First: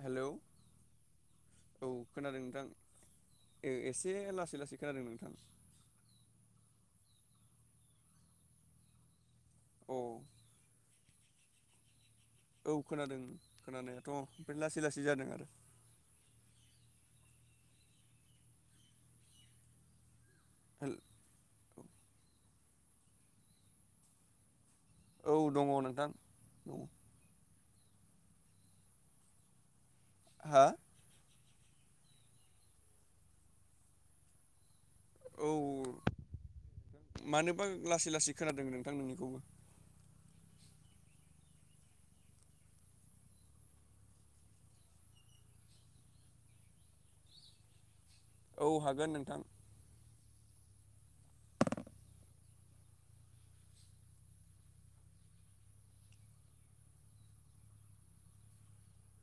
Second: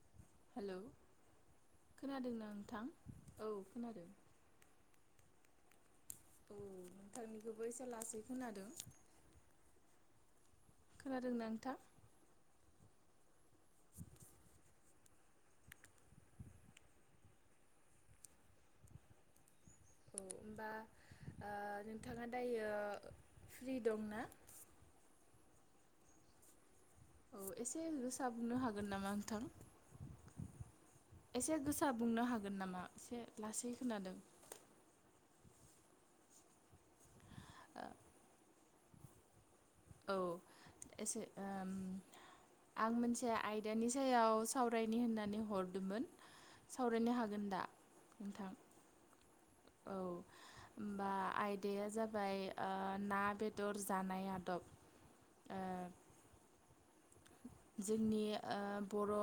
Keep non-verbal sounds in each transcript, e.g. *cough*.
Hello हेल' *inaudible* खोनादों ना नोंथां औ खोनादों एसे *inaudible* लासै लासै खोनादों नोंथां औ नोंथांनिखौबो एसे लासै खोनादों *unintelligible* औ खोनादों नोंथा औ खोनादों खोनानायाथ' ओमफ्राय लासै लासै जादों आरो। औ होमबा नोंथाङा दायो फ्रि दं ना। औ दङ नोंथां औ एसे गोसा बुंनो हागोन नामा नोंथां हा एसे गोसा बुंनो हागोन नामा एसे लासै खोनादों। औ मानोबा लासै लासै खोनादों नोंथां नोंनिखौबो। औ एसे ओम आं मोनसे आयदानि सायाव सावरायनि होननानै हरदोंमोन। सावरायनो हागोन दा? नोंथां औ हागोन नोंथां। औ। होमबा आयदाया जाबाय ना बेदर जानाय आदब आरो जोंनि ओ बर'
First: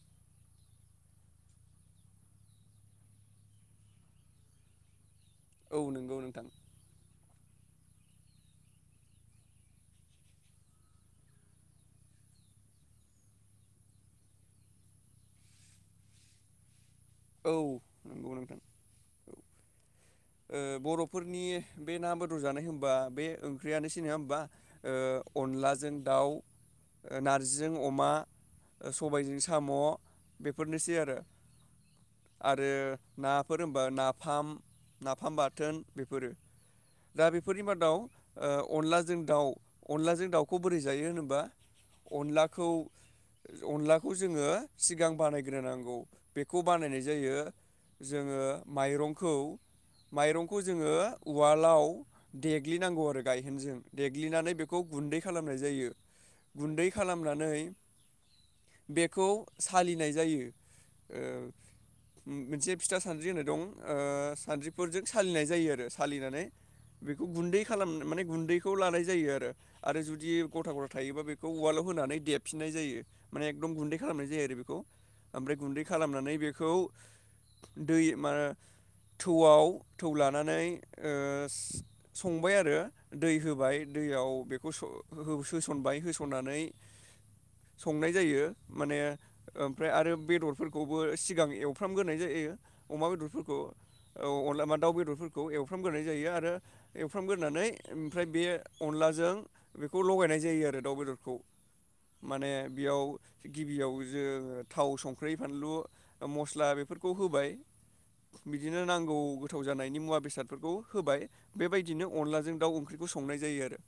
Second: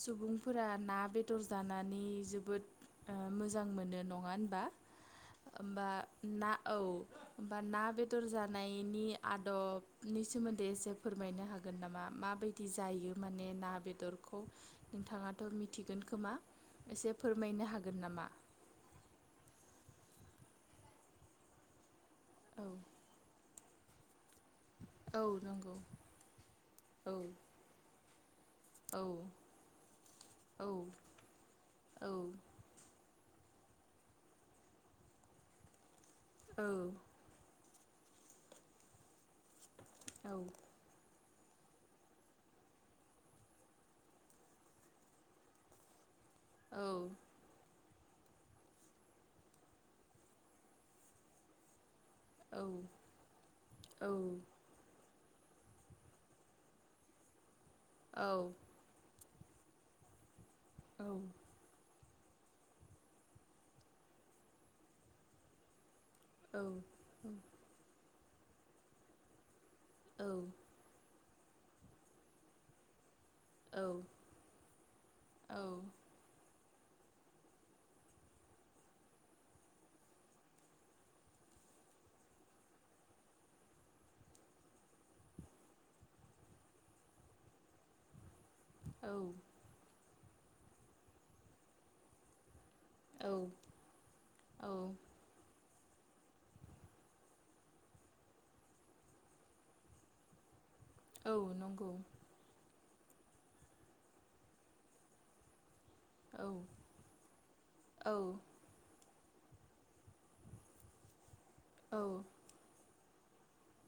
सुबुंफोरा ना बेदर जानानै जोबोद मोजां मोनो नङा होनबा औ होमबा नंगौ नोंथां ना औ होमबा ना बे -दर जानायनि आदबनि सोमोन्दै एसे फोरमायनो हागोन नामा माबायदि जायो माने ना बेदरखौ नोंथाङाथ' मिथिगोन खोमा? एसे औ फोरमायनो हागोन नामा?? नंगौ नोंथां ओ बर'फोरनि बे ना बेदर औ जानाय होमबा बे ओंख्रियानोसै नङा होमबा औ नंगौ अनलाजों दाउ औ नारजिजों अमा औ सबायजों साम' औ बेफोरनोसै आरो। औ नंगौ आरो नाफोर होनबा नाफाम नाफाम बाथोन बेफोरो दा बेफोरनि मादाव ओ अनलाजों दाउ अनलाजों औ दाउखौ बोरै जायो होनोबा अनलाखौ अनलाखौ जोङो सिगां बानायग्रोनांगौ बे बानायनाय जायो जोङो माइरंखौ माइरंखौ जोङो उवालाव देग्लिनांगौ आरो गायहेनजों देग्लिनानै बेखौ गुन्दै खालामनाय जायो गुन्दै खालामनानै बेखौ सालिनाय जायो ओ मोनसे फिथा सानद्रि होननाय दं सानद्रिफोरजों सालिनाय जायो आरो सालिनानै बेखौ गुन्दै खालाम माने गुन्दैखौ लानाय जायो आरो। आरो जुदि गथा गथा थायोबा बेखौ उवालाव होनानै देबफिननाय जायो। माने एकदम गुन्दै खालामनाय जायो आरो बेखौ ओमफ्राय गुन्दै खालामनानै बेखौ दै मा थौआव थौ लानानै ओस संबाय आरो दै होबाय दैयाव बेखौ होसनबाय होसननानै संनाय जायो। माने ओमफ्राय आरो बेदरफोरखौबो सिगां एवफ्रामग्रोनाय जायो। अमा औ बेदरफोरखौ औ अनला मा दाउ बेदरफोरखौ एव एवफ्रामग्रोनाय जायो आरो एवफ्रामग्रोनानै ओमफ्राय बे अनलाजों बेखौ लगायनाय जायो आरो दाउ बेदरखौ माने बेयाव गिबियाव जोङो थाव संख्रि फानलु मस्ला बेफोरखौ होबाय बिदिनो नांगौ गौ गोथाव जानायनि मुवा बेसादफोरखौ होबाय औ बेबायदिनो अनलाजों दाउ ओंख्रिखौ संनाय जायो आरो।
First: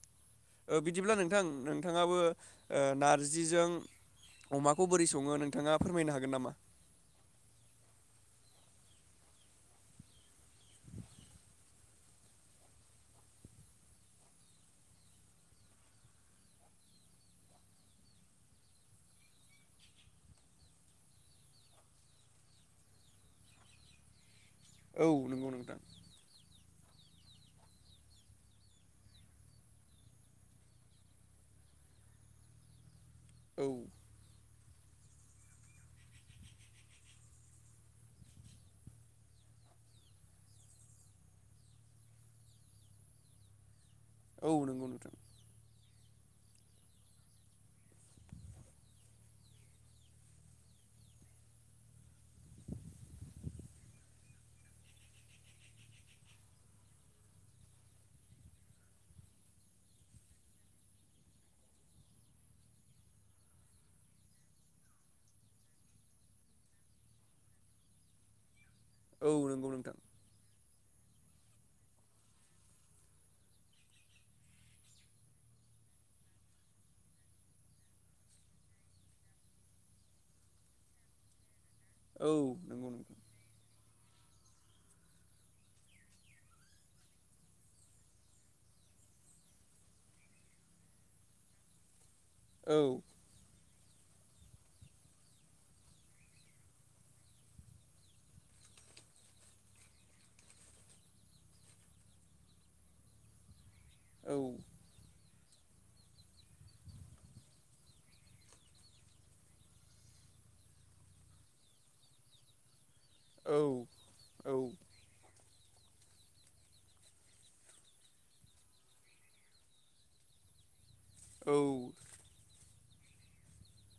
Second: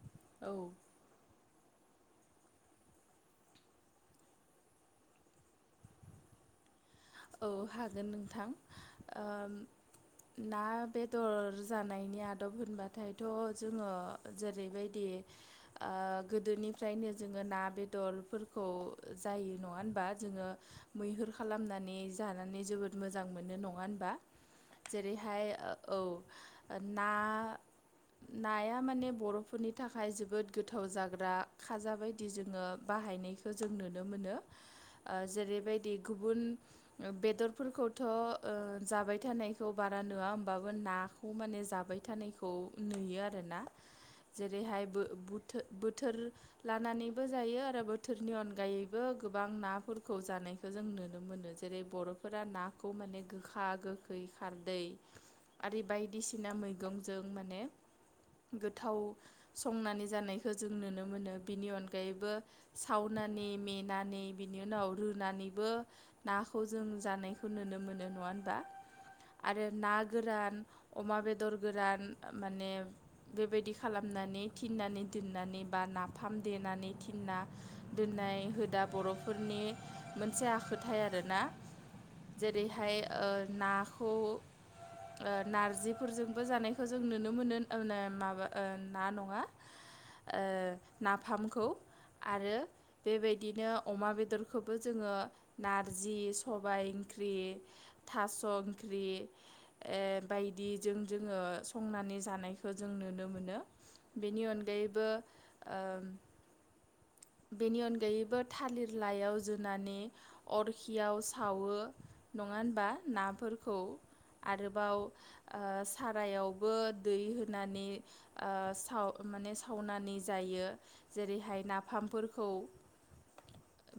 ओ बिदिब्ला नोंथां नोंथाङाबो ओ नारजिजों अमाखौ बोरै सङो नोंथाङा फोरमायनो हागोन नामा? औ हागोन नोंथां ओ ना बेदर जानायनि आदब होनबाथायथ' जोङो जेरैबायदि ओ गोदोनिफ्रायनो जोङो ना बेदरफोरखौ जायो नङा होनबा? दा जोङो मैहुर खालामनानै जानानै जोबोद मोजां मोनो नङा होनबा औ जेरैहाय नंगौ नोंथां औ ना नाया माने बर'फोरनि थाखाय जोबोद गोथाव जाग्रा खाजा बायदि जोङो बाहायनायखौ औ जों नुनो मोनो ओ जेरैबायदि गुबुन बेदरफोरखौथ' ओ जाबाय थानायखौ बारा नुवा होमबाबो नाखौ माने जाबाय थाबाय थानायखौ नुयो आरोना औ जेरैहाय नंगौ बो नोंथां बुथ बोथोर लानानैबो जायो आरो बोथोरनि अनगायैबो गोबां नाफोरखौ जानायखौ जों नुनो मोनो जेरै बर'फोरा नाखौ माने गोखा गोखै खारदै आरो बायदिसिना मैगंजों माने गोथाव संनानै जानायखौ जों नुनो मोनो बेनि अनगायैबो साउन् नानै मेनानै बिनि उनाव रुनानैबो नाखौ जों जानायखौ नुनो मोनो नङा होनबा औ आरो नंगौ ना नोंथां गोरान अमा बेदर गोरान माने बेबायदि खालामनानै थिन्नानै दोननानै बा नाफाम देनानै थिन्ना दोननानै नाय हुदा बर'फोरनि मोनसे आखो थाय आरोना औ नंगौ जेरैहाय नोंथां ओ नाखौ ओ नारजिफोरजोंबो जानायखौ जों नुनो मोनो अ ना माबा ना नङा ओ नाफामखौ आरो औ बेबायदिनो अमा बेदरखौबो जोङो नारजि सबाय ओंख्रि थास' ओंख्रि ओ बायदि बिजों जोङो संनानै जानायखौ जों नुनो मोनो औ बेनि अनगायैबो ओ बेनि अनगायैबो थालिर लायाव जुनानै अरखियाव सावो नङा होनबा? औ नाफोरखौ आरोबाव ओ सारायावबो दै होनानै ओ साव माने सावनानै जायो जेरैहाय औ नाफामफोरखौ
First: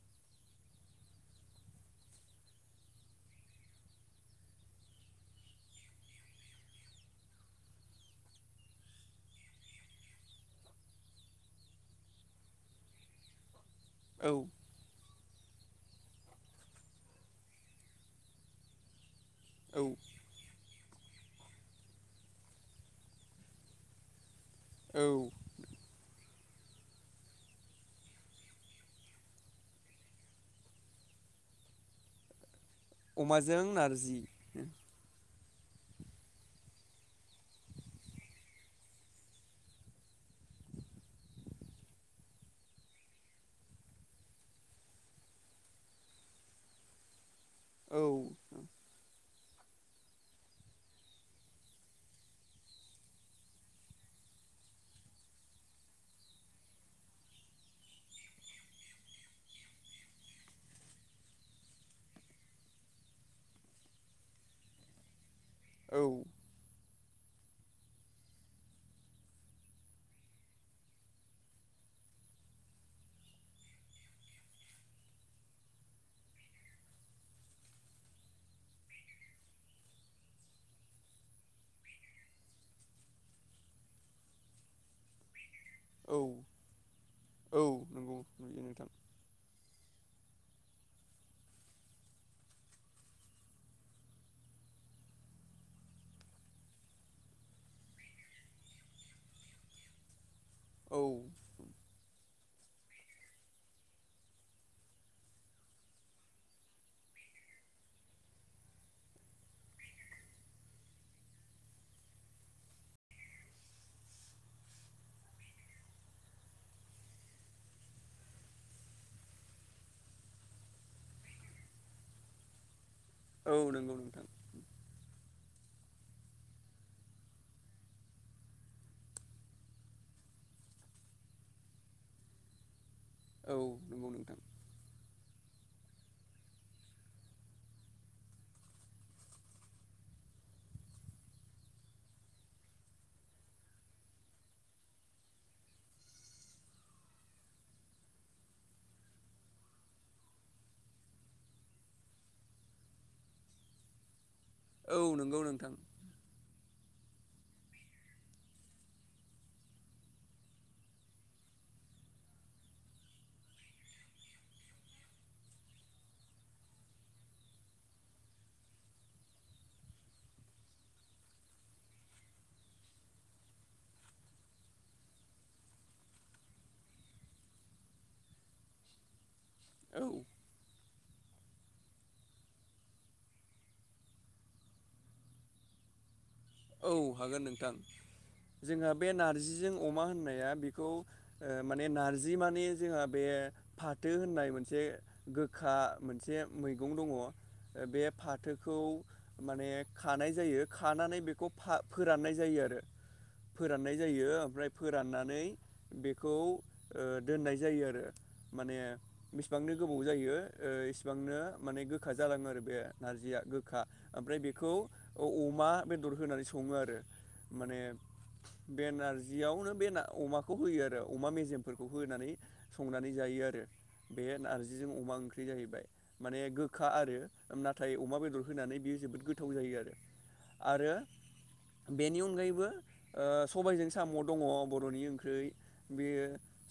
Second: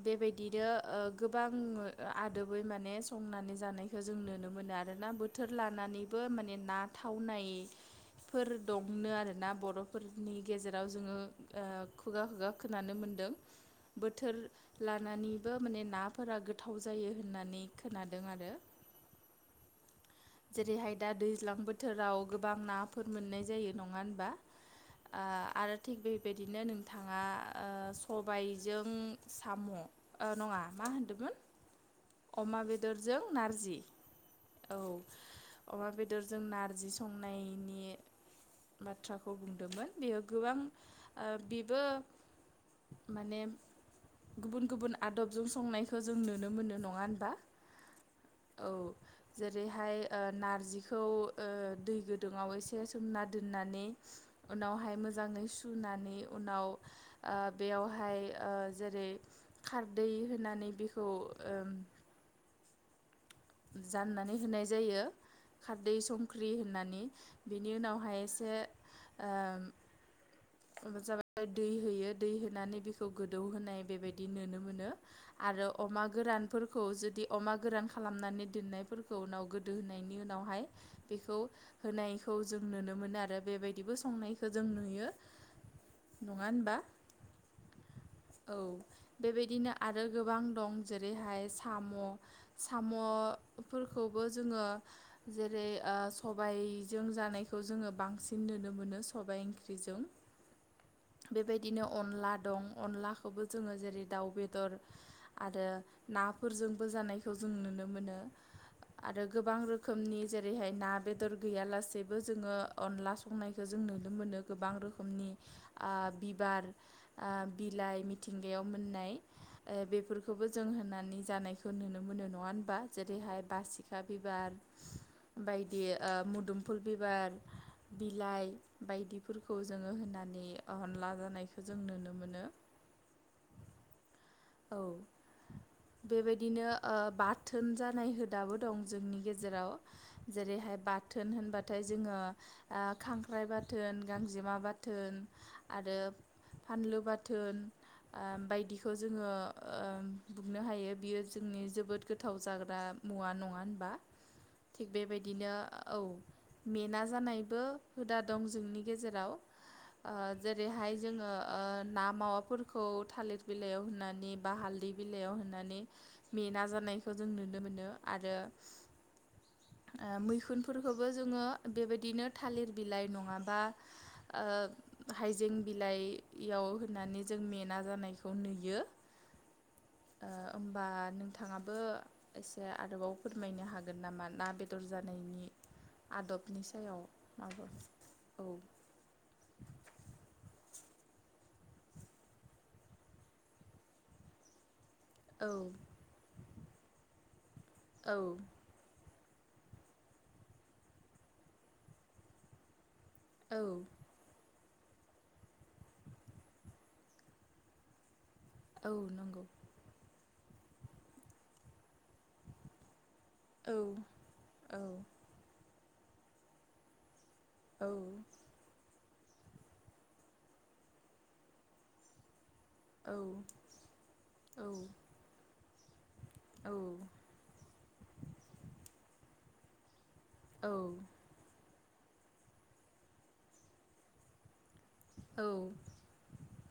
बेबायदिनो ओ गोबां ओ आदोबै माने संनानै जानायखौ जों नुनो मोनो आरोना बोथोर लानानैबो बो माने ना थावनाय फोर दंनो आरोना बर'फोरनि गेजेराव जोङो ओ खुगा खुगा खोनानो मोनो दों बथोर औ लानानैबो माने ना फोरा गोथाव जायो होननानै खोनादों आरो औ जेरैहाय दा दैज्लां बोथोराव गोबां नाफोर मोननाय जायो नङा होनबा? आ औ आरो थिक बे बिदिनो नोंथाङा ओ सबायजों साम' ओ नङा मा होनदों दाबोन अमा बेदरजों नारजि औ। अमा बेदरजों नारजि संनायनि बाथ्राखौ बुंदोंमोन बेयो गोबां ओ बेबो माने गुबुन गुबुन आदबजों संनाय जों नुनो मोनो नङा होनबा? औ। औ जेरैहाय ओ नारजिखौ ओ दै गोदुङाव एसे सोमना दोननानै उनावहाय मोजाङै सुनानै उनाव ओ बेयावहाय ओ जेरै खारदै होनानै बेखौ ओ जाननानै होनाय जायो खारदै औ संख्रि होननानै बेनि उनावहाय एसे ओ जाबाय दै होयो दै होनानै बेखौ गोदौ होनोनाय बेबायदि नुनो मोनो आरो अमा गोरानफोरखौ जुदि अमा गोरान खालामनानै दोननायफोरखौ उनाव गोदो होनायनि उनावहाय बेखौ होनायखौ जों नुनो मोनो आरो बेबायदिबो संनायखौ जों नुयो। औ नङा होनबा औ नंगौ औ नुयो नोंथां बेबायदिनो आरो गोबां दं जेरैहाय साम' साम' फोरखौबो जोङो जेरै ओ सबायजों जानायखौ जोङो बांसिन नुनो मोनो सबबाय ओंख्रिजों औ बेबायदिनो अनला दं अनलाखौबो जोङो जेरै दाउ बेदर आरो ना हाफोरजोंबो जानायखौ जों नुनो मोनो। आरो गोबां रोखोमनि जेरैहाय ना बेदर गैयालासेबो जोङो अनला संनायखौ जों नु नुनो मोनो गोबां रोखोमनिआ ओ बिबार ओ बिलाइ मिथिंगायाव मोननाय नाय ओ बेफोरखौबो जों होनानै जानायखौ नुनो मोनो नङा होनबा ज जेरैहाय औ नंगौ बासिखा नोंथां बिबार बायदि ओ मोदुमफुल बिबार बिलाइ बायदिफोरखौ जोङो होनानै अनला जानायखौ जों नुनो मोनो। *inaudible* औ नंगौ नोंथां। औ। बेबायदिनो ओ बाथोन जानाय हुदाबो दं जोंनि गेजेराव जेरै बेहाय बाथोन होनबाथाय जोङो ओ खांख्राइ बाथोन गांजेमा बाथोन आरो फानलु बाथोन ओम बायदिखौ जोङो ओम बुंनो हायो बियो जोंनि जोबोद गोथाव जाग्रा मुवा नङा होनबा थिग औ नंगौ बेबायदिनो नोंथां औ। मेना जानायबो हुदा दं जोंनि गेजेराव ओ जेरैहाय जोङो ओ ना मावाफोरखौ थालिर बिलाइयाव हो नानि बा हालदै बिलाइयाव होनानै मेना जानायखौ जों नुनो मोनो आरो *inaudible* ओ मैखुनफोरखौबो जोङो बेबायदिनो थालिर बिलाइ नङाबा ओ हाइजें बिलाइयाव होननानै जों मेना जानायखौ नुयो। औ। ओ होमबा नोंथाङाबो एसे आरोबाव फोरमायनो हागोन नामा ना बेदर जानायनि आदब औ हागोन नोंथां जोंहा बे नारजिजों अमा होननाया बे बेखौ माने नारजिमाने जोंहा बे फाथो होननाय मोनसे औ गोखा मोनसे मैगं दङ बे औ फाथोखौ माने खानाय जायो खानानै बेखौ फा फोराननाय जायो आरो औ फोराननाय जायो ओमफ्राय फोराननानै बेखौओ दोननाय जायो आरो। माने औ नंगौ बेसेबांनो गोबाव जायो ओ इसिबांनो माने गोखा जालाङो आरो बे। नारजिया औ गोखा ओमफ्राय बेखौ औ आं अमा बेदर होनानै सङो आरो माने औ बेनारजि बेयावनो बेना अमाखौ होयो आरो अमा मेजेमफोरखौ होनानै औ संनानै जायो आरो बे औ नारजिजों अमा ओंख्रि जाहैबाय। माने औ गोखा आरो नाथाय अमा बेदर होनानै बियो जोबोद गोथाव जायो आरो। आरो बेनि अनगायैबो ओ सबायजों साम' दङ। बर'नि ओंख्रिै बे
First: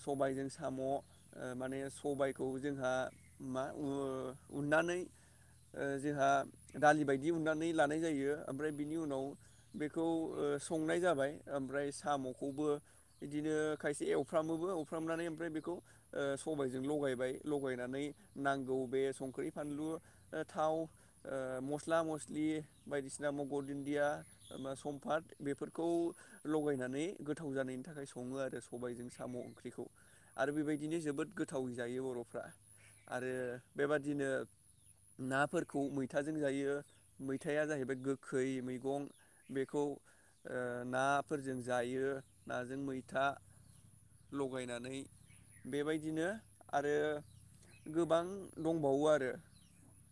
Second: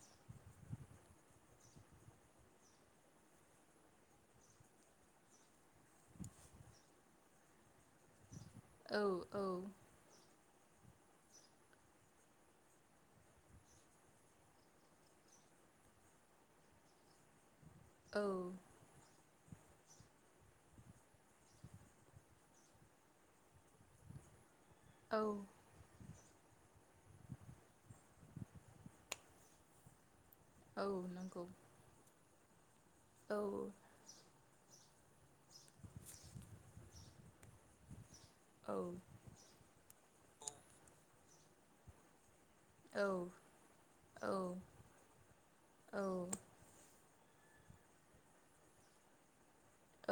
सबायजों साम' ओ माने सबायखौ जोंहा मा उ -नानै ओ जोंहा दालि बायदि उनानै लानाय जायो ओमफ्राय बिनि उनाव बेखौ *inaudible* ओ संनाय जाबाय ओमफ्राय साम'खौबो बिदिनो खायसे एवफ्रामोबो एवफ्रामनानै ओमफ्राय बेखौ ओ सबायजों लगायबाय लगायनानै औ नांगौ बे संख्रि फानलु ओ थाव ओ मस्ला-मस्लि बायदिसिना मगर दुन्दिया मा सम्पाद औ बेफोरखौ लगायनानै गोथाव जानायनि थाखाय सङो आरो सबायजों साम' ओंख्रिखौ आरो बेबायदिनो जोबोद नंगौ गोथाव जायो बर'फ्रा आरो औ बेबादिनो नाफोरखौ मैथाजों जायो मैथाया जाहैबाय गोखै औ मैगं बेखौ ओ नाफोरजों जायो। नाजों मैथा लगायनानै बेबायदिनो आरो गोबां दंबावो आरो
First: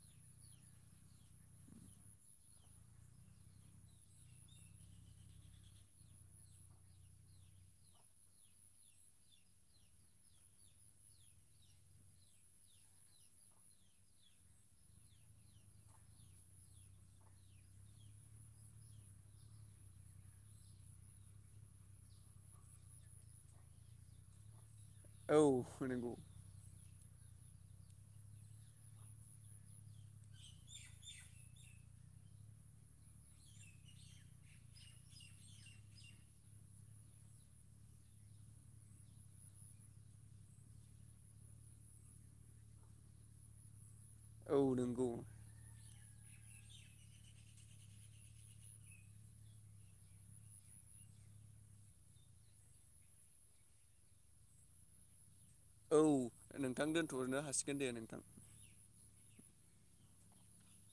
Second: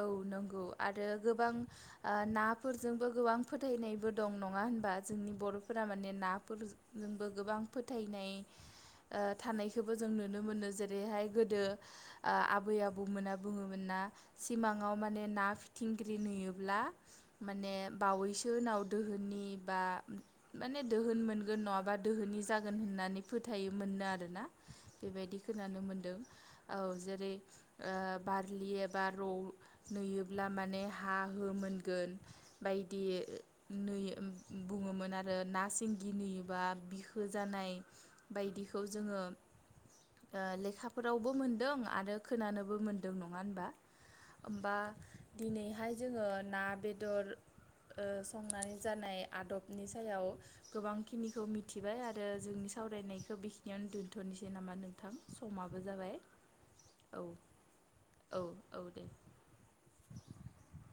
औ नंगौ आरो गोबां ओ नाफोरजोंबो गोबां फोथायनायबो दं नङा होनबा जोंनि बर'फोरा माने नाफोरजोंबो गोबां फोथायनाय ओ थानायखौबो जों नुनो मोनो जेरैहाय गोदो ओ आबै-आबौमोना बुङोमोन ना सिमाङाव मानि ना फिथिंग्रि नुयोब्ला माने बावैसो उनाव दोहोननि बा माने दोहोन मोनगोन नङाबा दोहोन दि जागोन होननानै फोथायोमोननो आरोना बेबायदि औ खोनानो नंगौ मोनदों औ जेरै बारलि एब बा रौ नुयोब्ला माने हा हो नुगोन बायदि बै उम बुङोमोन आरो ना सिंगि नुयोबा बिखो जानाय बायदिखौ जोङो ओ लेखाफोरावबो मोनदों आरो खोनानोबो मोनदों नङा होनबा औ होमबा नंगौ दिनैहाय जोङो ना, बेदर ओ संनानै जानाय आदबनि सायाव गोबांखिनिखौ मिथिबाय आरो जोंनि सायाव सावरायनायखौ बिखिनियावनो दुनथ'नोसै नामा नोंथां समाबो औ जाबाय नोंथां औ दोनथ'नो हासिगोन दे नोंथां औ द *inaudible*